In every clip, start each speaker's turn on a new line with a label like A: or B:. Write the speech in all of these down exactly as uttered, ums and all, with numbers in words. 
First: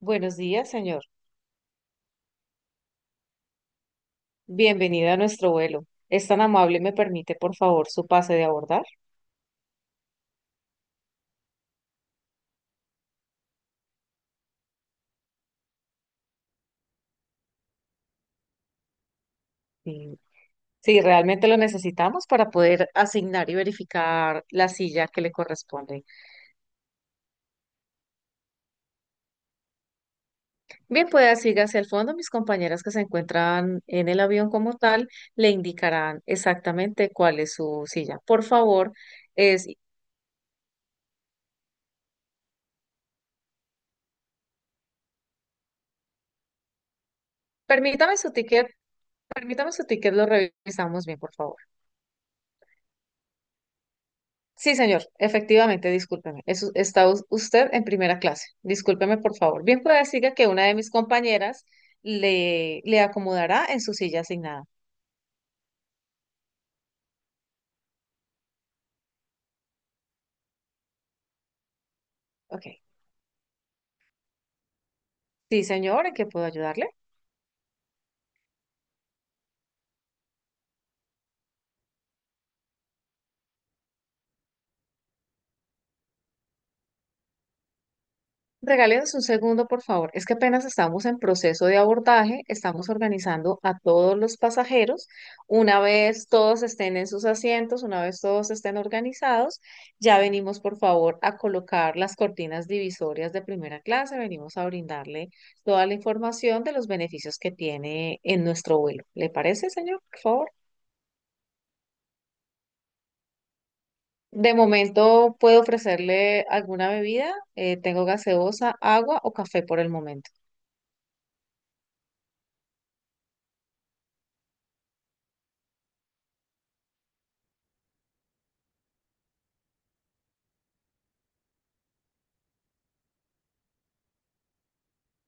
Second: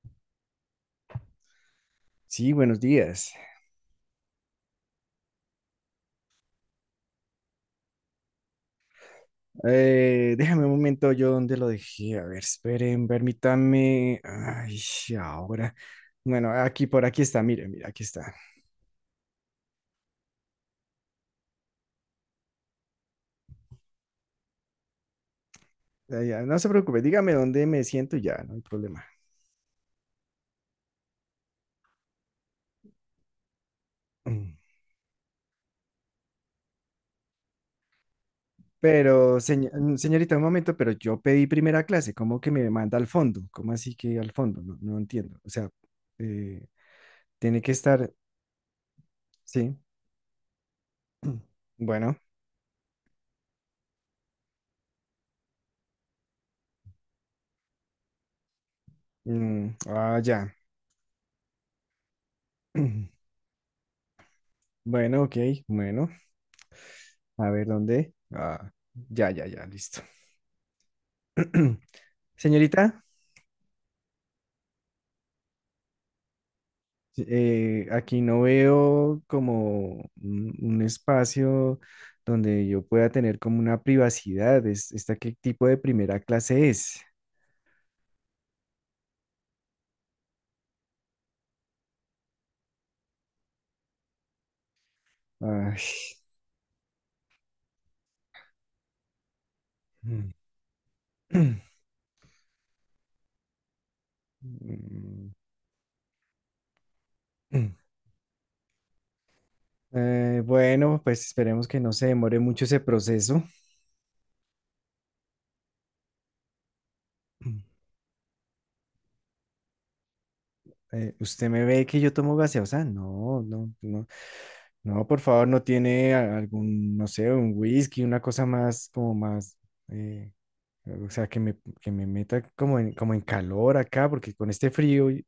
A: Buenos días, señor.
B: Sí, buenos días.
A: Bienvenido a nuestro vuelo. ¿Es tan amable, me permite, por favor, su pase de abordar?
B: Eh, déjame un momento, yo dónde lo dejé. A ver, esperen, permítame. Ay, ahora. Bueno, aquí, por aquí está, mire, mira, aquí está.
A: Sí, sí, realmente lo necesitamos para poder asignar y verificar la silla que le corresponde.
B: Ya, ya, no se preocupe, dígame dónde me siento y ya, no hay problema.
A: Bien, puede siga hacia el fondo. Mis compañeras que se encuentran en el avión
B: Mm.
A: como tal le indicarán exactamente cuál es su silla. Por favor,
B: Pero,
A: es...
B: señ- mm, señorita, un momento, pero yo pedí primera clase, ¿cómo que me manda al fondo? ¿Cómo así que al fondo? No, no entiendo. O sea, eh, tiene que estar,
A: permítame su ticket, permítame
B: sí.
A: su ticket, lo revisamos bien, por favor.
B: Bueno,
A: Sí, señor, efectivamente, discúlpeme. Es- está us- usted en primera clase. Discúlpeme, por favor.
B: mm,
A: Bien pueda
B: ah,
A: decir que
B: ya.
A: una de mis compañeras le, le acomodará en su silla asignada.
B: Bueno, ok, bueno. A ver, ¿dónde? Ah, ya, ya, ya, listo.
A: Ok.
B: Señorita,
A: Sí, señor, ¿en qué puedo ayudarle?
B: eh, aquí no veo como un, un espacio donde yo pueda tener como una privacidad. Es, ¿esta qué tipo de primera clase es?
A: Regálenos un segundo, por favor. Es que apenas estamos en proceso de abordaje, estamos organizando a todos los pasajeros.
B: Ay,
A: Una vez todos estén en sus asientos, una vez todos estén organizados, ya
B: mm,
A: venimos, por favor, a colocar las cortinas divisorias de primera clase. Venimos a
B: mm.
A: brindarle toda la información de los beneficios que
B: mm.
A: tiene en nuestro vuelo. ¿Le parece, señor? Por
B: Eh,
A: favor.
B: bueno, pues esperemos que no se demore mucho ese proceso.
A: De momento puedo ofrecerle alguna bebida.
B: Mm.
A: Eh, tengo gaseosa, agua o café por el momento.
B: Eh, ¿usted me ve que yo tomo gaseosa? No, no, no. No, por favor, no tiene a- algún, no sé, un whisky, una cosa más, como más, eh, o sea, que me, que me meta como en, como en calor acá, porque con este frío, y-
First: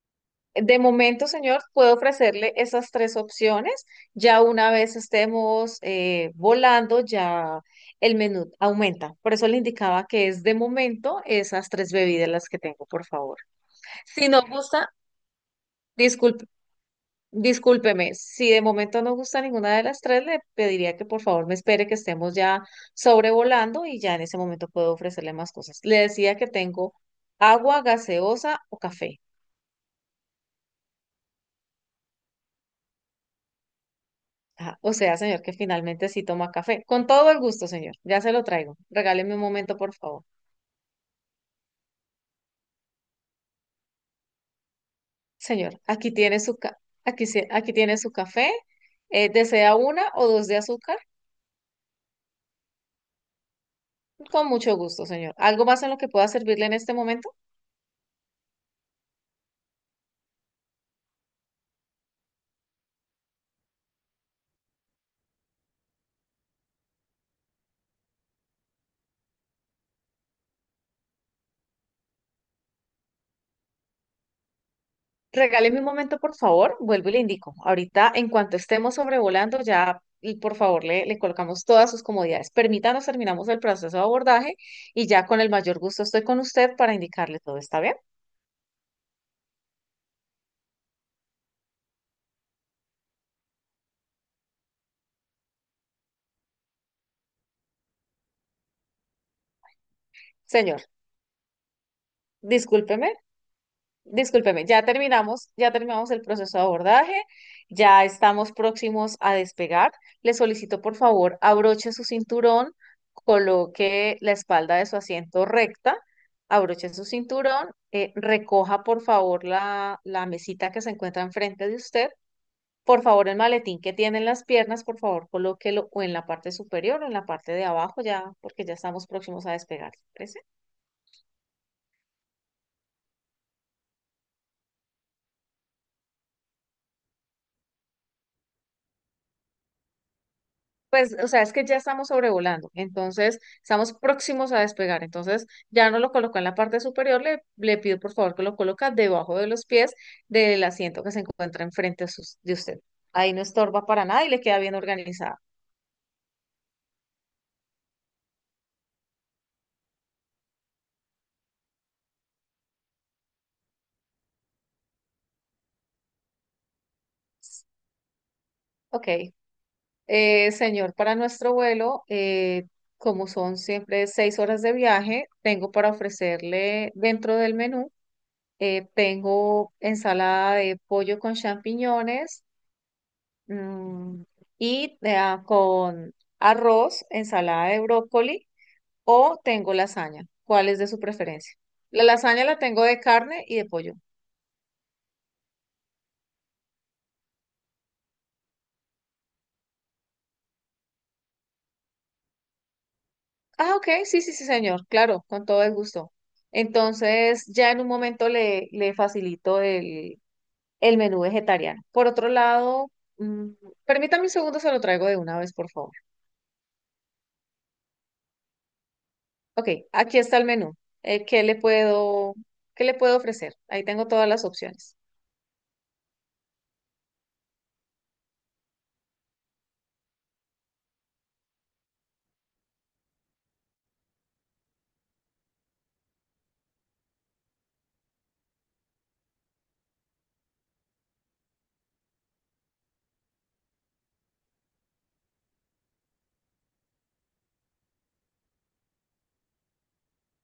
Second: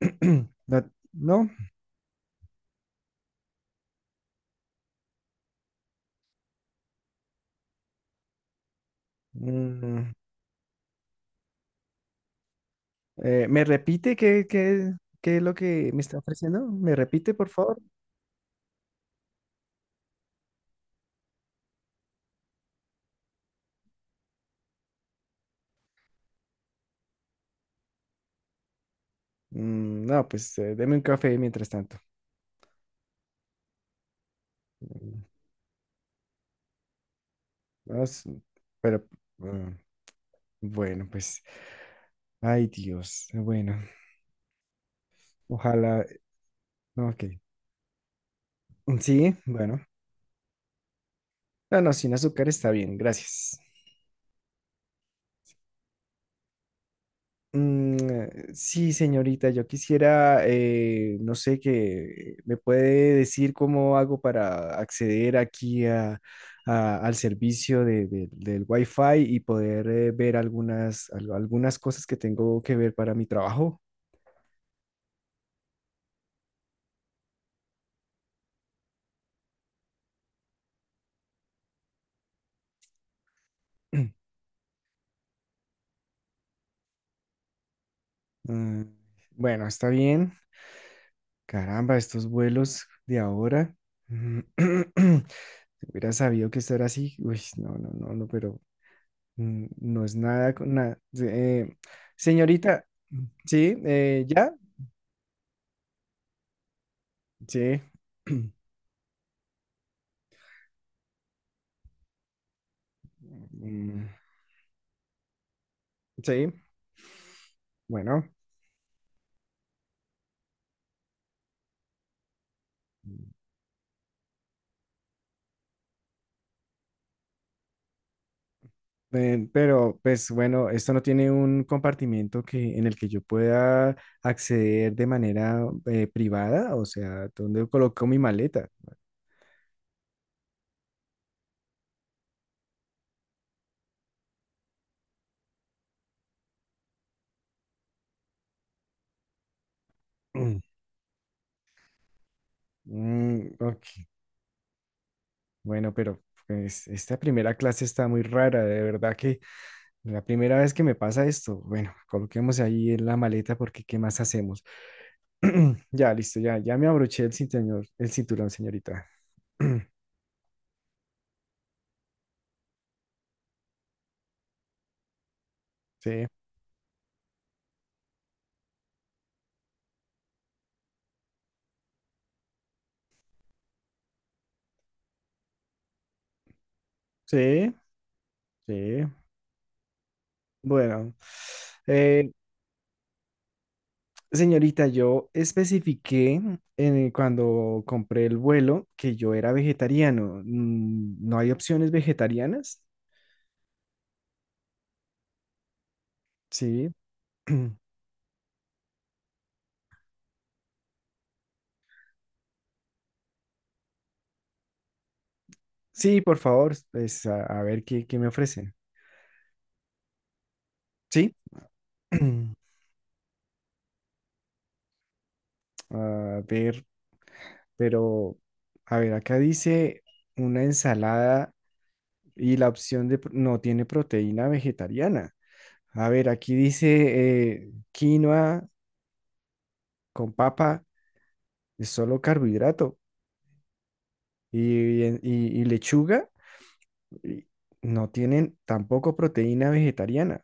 A: De
B: no,
A: momento,
B: no,
A: señor, puedo ofrecerle esas tres opciones. Ya una vez estemos eh, volando, ya el menú aumenta. Por eso le indicaba
B: mm,
A: que es de momento esas tres bebidas las que tengo, por favor.
B: eh, ¿me repite
A: Si no
B: qué,
A: gusta,
B: qué, qué es lo que me está
A: disculpe,
B: ofreciendo? ¿Me repite, por favor?
A: discúlpeme. Si de momento no gusta ninguna de las tres, le pediría que por favor me espere que estemos ya sobrevolando y ya en ese momento puedo ofrecerle más cosas. Le decía que tengo agua, gaseosa o café.
B: Mm, no, pues eh, deme un café mientras tanto.
A: Ah, o sea,
B: Mm,
A: señor, que finalmente sí toma café. Con todo el gusto, señor.
B: no
A: Ya
B: es-
A: se lo traigo.
B: pero,
A: Regáleme un
B: mm,
A: momento, por favor.
B: bueno, pues, ay Dios, bueno,
A: Señor,
B: ojalá,
A: aquí tiene su ca-
B: ok,
A: aquí, se- aquí tiene su café. Eh,
B: sí,
A: ¿desea
B: bueno.
A: una o dos de azúcar?
B: No, no, sin azúcar está bien, gracias.
A: Con mucho gusto, señor. ¿Algo más en lo que pueda servirle en este momento?
B: Mm, sí, señorita, yo quisiera, eh, no sé, que me puede decir cómo hago para acceder aquí a- a- al servicio de- de- del Wi-Fi y poder eh, ver algunas, al- algunas cosas que tengo que ver para mi trabajo.
A: Regáleme un momento, por favor. Vuelvo y le indico. Ahorita, en cuanto estemos sobrevolando, ya, y por favor, le, le colocamos todas sus comodidades. Permítanos, terminamos el proceso de abordaje y ya con el mayor gusto estoy con usted para indicarle todo. ¿Está bien?
B: Mm, bueno, está bien. Caramba, estos vuelos de ahora. Si hubiera sabido que esto era así, uy, no, no, no, no, pero mm, no es nada con
A: Señor,
B: nada. Sí, eh, señorita,
A: discúlpeme.
B: sí, eh, ya,
A: Discúlpeme, ya terminamos, ya terminamos el proceso de abordaje,
B: sí.
A: ya estamos próximos a despegar. Le solicito, por favor, abroche su cinturón,
B: Mm,
A: coloque la espalda de su asiento recta,
B: sí,
A: abroche su cinturón, eh,
B: bueno,
A: recoja, por favor, la, la mesita que se encuentra enfrente de usted. Por favor, el maletín que tiene en las piernas, por favor, colóquelo o en la parte superior o en la parte de abajo, ya, porque ya estamos próximos
B: eh,
A: a despegar.
B: pero
A: ¿Le
B: pues
A: parece?
B: bueno, esto no tiene un compartimiento que, en el que yo pueda acceder de manera eh, privada, o sea, ¿dónde coloco mi maleta?
A: Pues, o sea, es que ya estamos sobrevolando, entonces estamos próximos a despegar, entonces ya no lo colocó en la parte superior, le, le pido por favor que lo coloca debajo de los pies
B: Mm,
A: del asiento que se encuentra enfrente de sus- de usted. Ahí no
B: mm, ok,
A: estorba para nada y le queda bien organizado.
B: bueno, pero pues esta primera clase está muy rara, de verdad que la primera vez que me pasa esto, bueno, coloquemos ahí en la maleta porque ¿qué más hacemos? Ya, listo, ya, ya me abroché el cinturón, el cinturón, señorita.
A: Ok. Eh, señor, para nuestro vuelo, eh, como son siempre seis horas de viaje, tengo para
B: Sí,
A: ofrecerle dentro del menú, eh, tengo ensalada de pollo con champiñones. Mm, y eh, con arroz, ensalada
B: sí,
A: de brócoli
B: sí.
A: o tengo lasaña. ¿Cuál es de su
B: Bueno,
A: preferencia? La
B: eh,
A: lasaña la tengo de carne y de pollo.
B: señorita, yo especifiqué en- cuando compré el vuelo que yo era vegetariano. Mm, ¿No hay opciones vegetarianas?
A: Ah, ok, sí, sí, sí, señor, claro, con todo el gusto.
B: Sí.
A: Entonces, ya en un momento le, le facilito el, el menú vegetariano. Por otro lado, mm, permítame un segundo, se lo traigo de una vez, por favor.
B: Sí, por favor, pues a, a ver qué, qué me ofrecen.
A: Ok, aquí está el menú. Eh,
B: Sí.
A: ¿qué le puedo, ¿Qué le puedo ofrecer? Ahí tengo todas las opciones.
B: A ver, pero, a ver, acá dice una ensalada. Y la opción de, pr- no tiene proteína vegetariana. A ver, aquí dice eh, quinoa con papa, es solo carbohidrato. Y, y- y lechuga y no tienen tampoco proteína vegetariana.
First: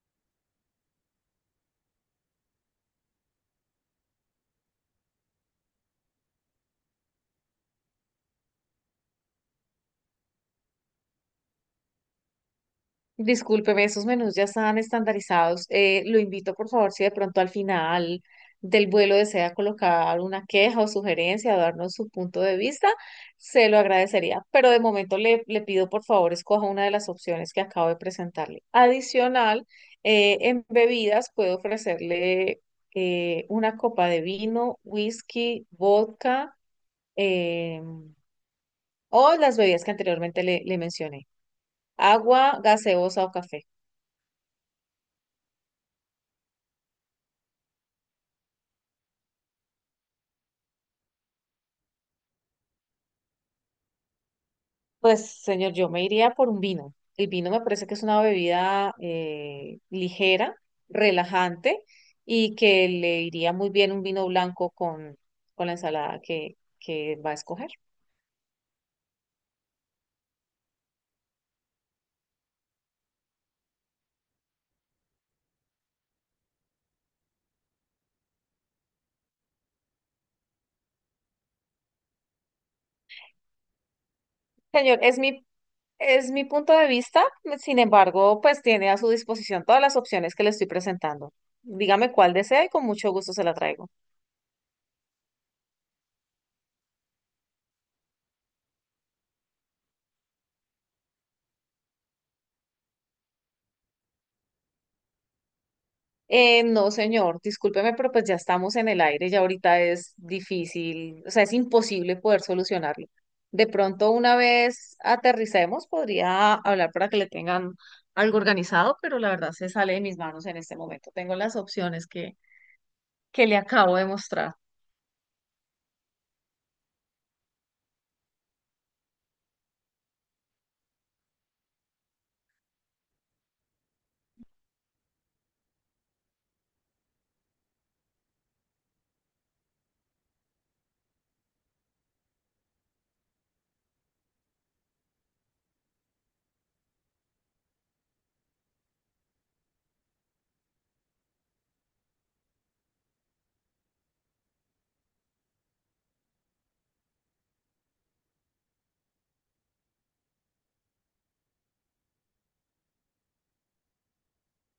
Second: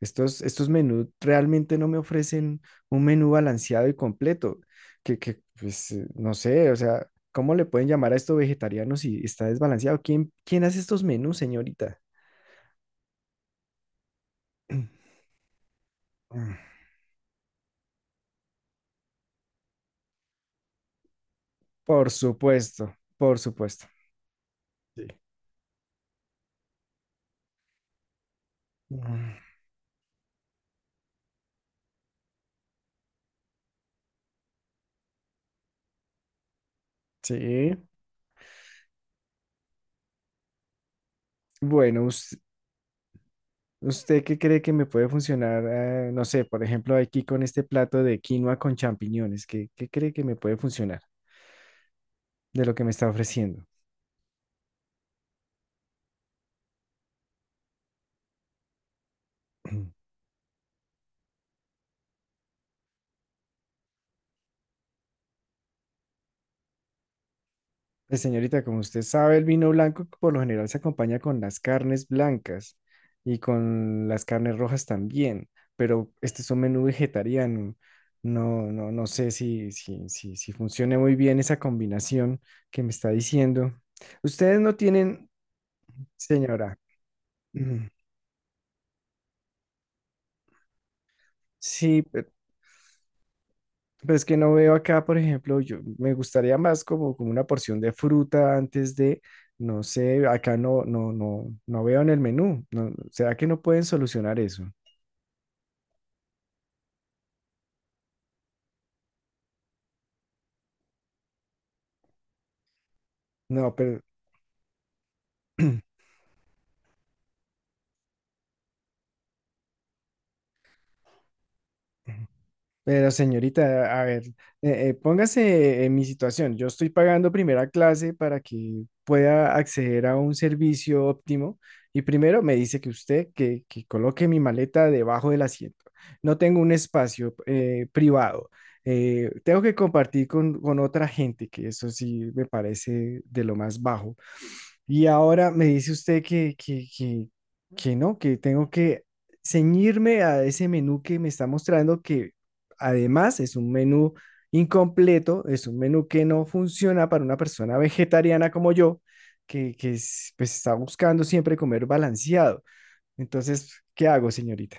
B: Estos, estos menús realmente no me ofrecen un menú balanceado y completo. Que, que, pues, eh, no sé, o sea, ¿cómo le pueden llamar a esto vegetariano si está desbalanceado? ¿Quién, ¿quién hace estos menús, señorita?
A: Discúlpeme, esos menús ya están estandarizados. Eh, lo invito, por favor, si de pronto al final del vuelo desea colocar una queja o sugerencia o darnos su
B: Por
A: punto de vista,
B: supuesto, por
A: se lo
B: supuesto.
A: agradecería. Pero de
B: Sí.
A: momento le, le pido, por favor, escoja una de las opciones que acabo de presentarle.
B: Mm,
A: Adicional, eh, en bebidas puedo ofrecerle eh, una copa de vino, whisky, vodka,
B: sí,
A: eh, o las bebidas que anteriormente le le mencioné,
B: bueno, us-
A: agua, gaseosa o café.
B: ¿usted qué cree que me puede funcionar? eh, no sé, por ejemplo, aquí con este plato de quinoa con champiñones, ¿qué, ¿qué cree que me puede funcionar de lo que me está ofreciendo?
A: Pues, señor, yo me iría por un vino. El vino me parece que es una bebida eh, ligera, relajante y que le iría muy bien un vino blanco con, con la ensalada que, que va a escoger.
B: Pues señorita, como usted sabe, el vino blanco por lo general se acompaña con las carnes blancas y con las carnes rojas también, pero este es un menú vegetariano. No, no, no sé si, si, si, si funcione muy bien esa combinación que me está diciendo. Ustedes no
A: Señor, es
B: tienen.
A: mi, es mi punto
B: Señora,
A: de vista, sin
B: mm,
A: embargo, pues tiene a su disposición todas las opciones que le estoy presentando.
B: sí,
A: Dígame
B: pe-
A: cuál desea y con mucho gusto se la traigo.
B: pues que no veo acá, por ejemplo, yo me gustaría más como, como una porción de fruta antes de, no sé, acá no, no, no, no veo en el menú. No, ¿será que no pueden solucionar eso?
A: Eh, no, señor, discúlpeme, pero pues ya estamos en el aire, ya ahorita es difícil, o sea, es imposible poder solucionarlo. De
B: No, pero
A: pronto, una vez aterricemos, podría hablar para que le tengan algo organizado, pero la verdad se sale de mis manos en este momento. Tengo las opciones que,
B: pero
A: que le acabo
B: señorita, a
A: de
B: ver,
A: mostrar.
B: eh, eh, póngase en mi situación. Yo estoy pagando primera clase para que pueda acceder a un servicio óptimo y primero me dice que usted que, que coloque mi maleta debajo del asiento. No tengo un espacio eh, privado. Eh, tengo que compartir con, con otra gente, que eso sí me parece de lo más bajo. Y ahora me dice usted que, que, que, que no, que tengo que ceñirme a ese menú que me está mostrando que, además, es un menú incompleto, es un menú que no funciona para una persona vegetariana como yo, que, que es- pues, está buscando siempre comer balanceado. Entonces, ¿qué hago, señorita?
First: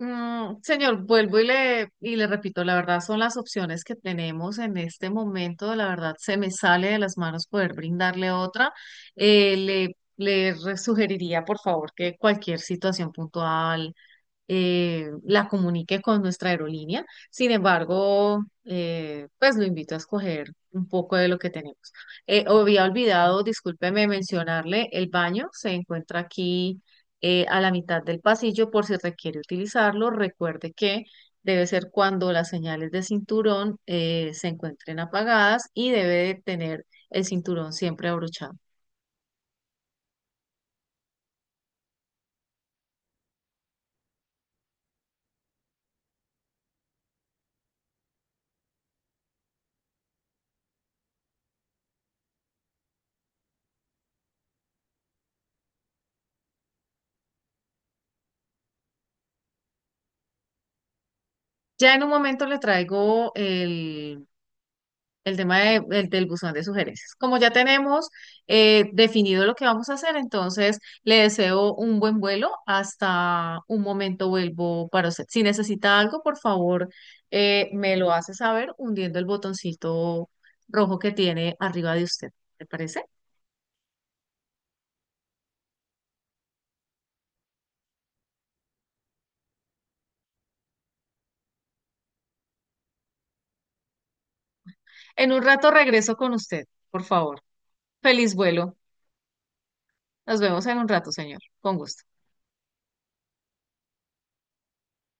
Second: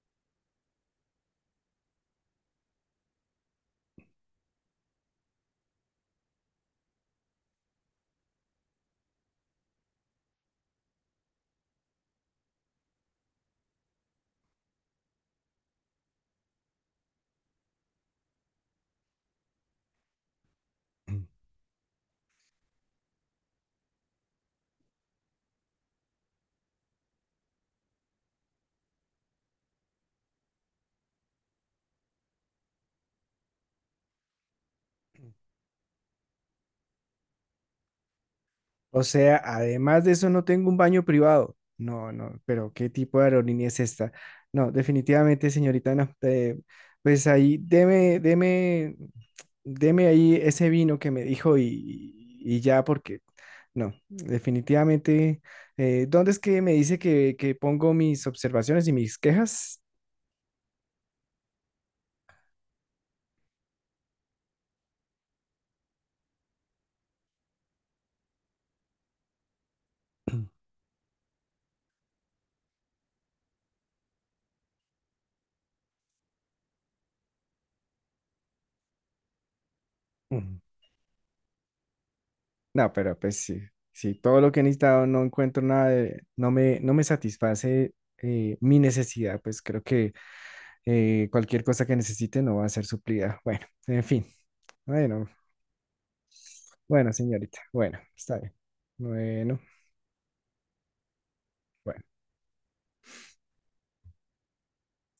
A: Mm, señor, vuelvo y le, y le repito, la verdad son las opciones que tenemos en este momento, la verdad se me sale de las manos poder brindarle otra. Eh, le, le re- sugeriría, por favor, que cualquier situación puntual eh, la comunique con nuestra aerolínea. Sin embargo, eh, pues lo invito a escoger un poco de lo que tenemos. Eh, había olvidado, discúlpeme mencionarle, el baño se encuentra aquí eh, a la mitad del pasillo por si requiere utilizarlo. Recuerde que debe ser cuando las señales de cinturón eh, se encuentren apagadas y debe de tener el cinturón siempre abrochado.
B: O sea, además de eso no tengo un baño privado. No, no, pero ¿qué tipo de aerolínea es esta? No, definitivamente, señorita, no. eh, pues ahí, deme, deme, deme ahí ese vino que me dijo y, y ya, porque no, definitivamente. eh, ¿dónde es que me dice que, que pongo mis observaciones y mis quejas?
A: Ya en un momento le traigo el El tema de- el del buzón de sugerencias. Como ya tenemos eh, definido lo que vamos a hacer, entonces le deseo un buen vuelo. Hasta un momento vuelvo para usted. Si necesita algo, por favor, eh, me lo hace saber hundiendo el botoncito
B: Mm.
A: rojo que tiene arriba de usted. ¿Te
B: No,
A: parece?
B: pero pues sí, sí, todo lo que he necesitado no encuentro nada de, no me, no me satisface eh, mi necesidad, pues creo que eh, cualquier cosa que necesite no va a ser suplida. Bueno, en fin. Bueno,
A: En un rato regreso con usted, por
B: bueno,
A: favor.
B: señorita. Bueno,
A: Feliz
B: está bien.
A: vuelo.
B: Bueno,
A: Nos vemos en un rato, señor. Con gusto.
B: bueno.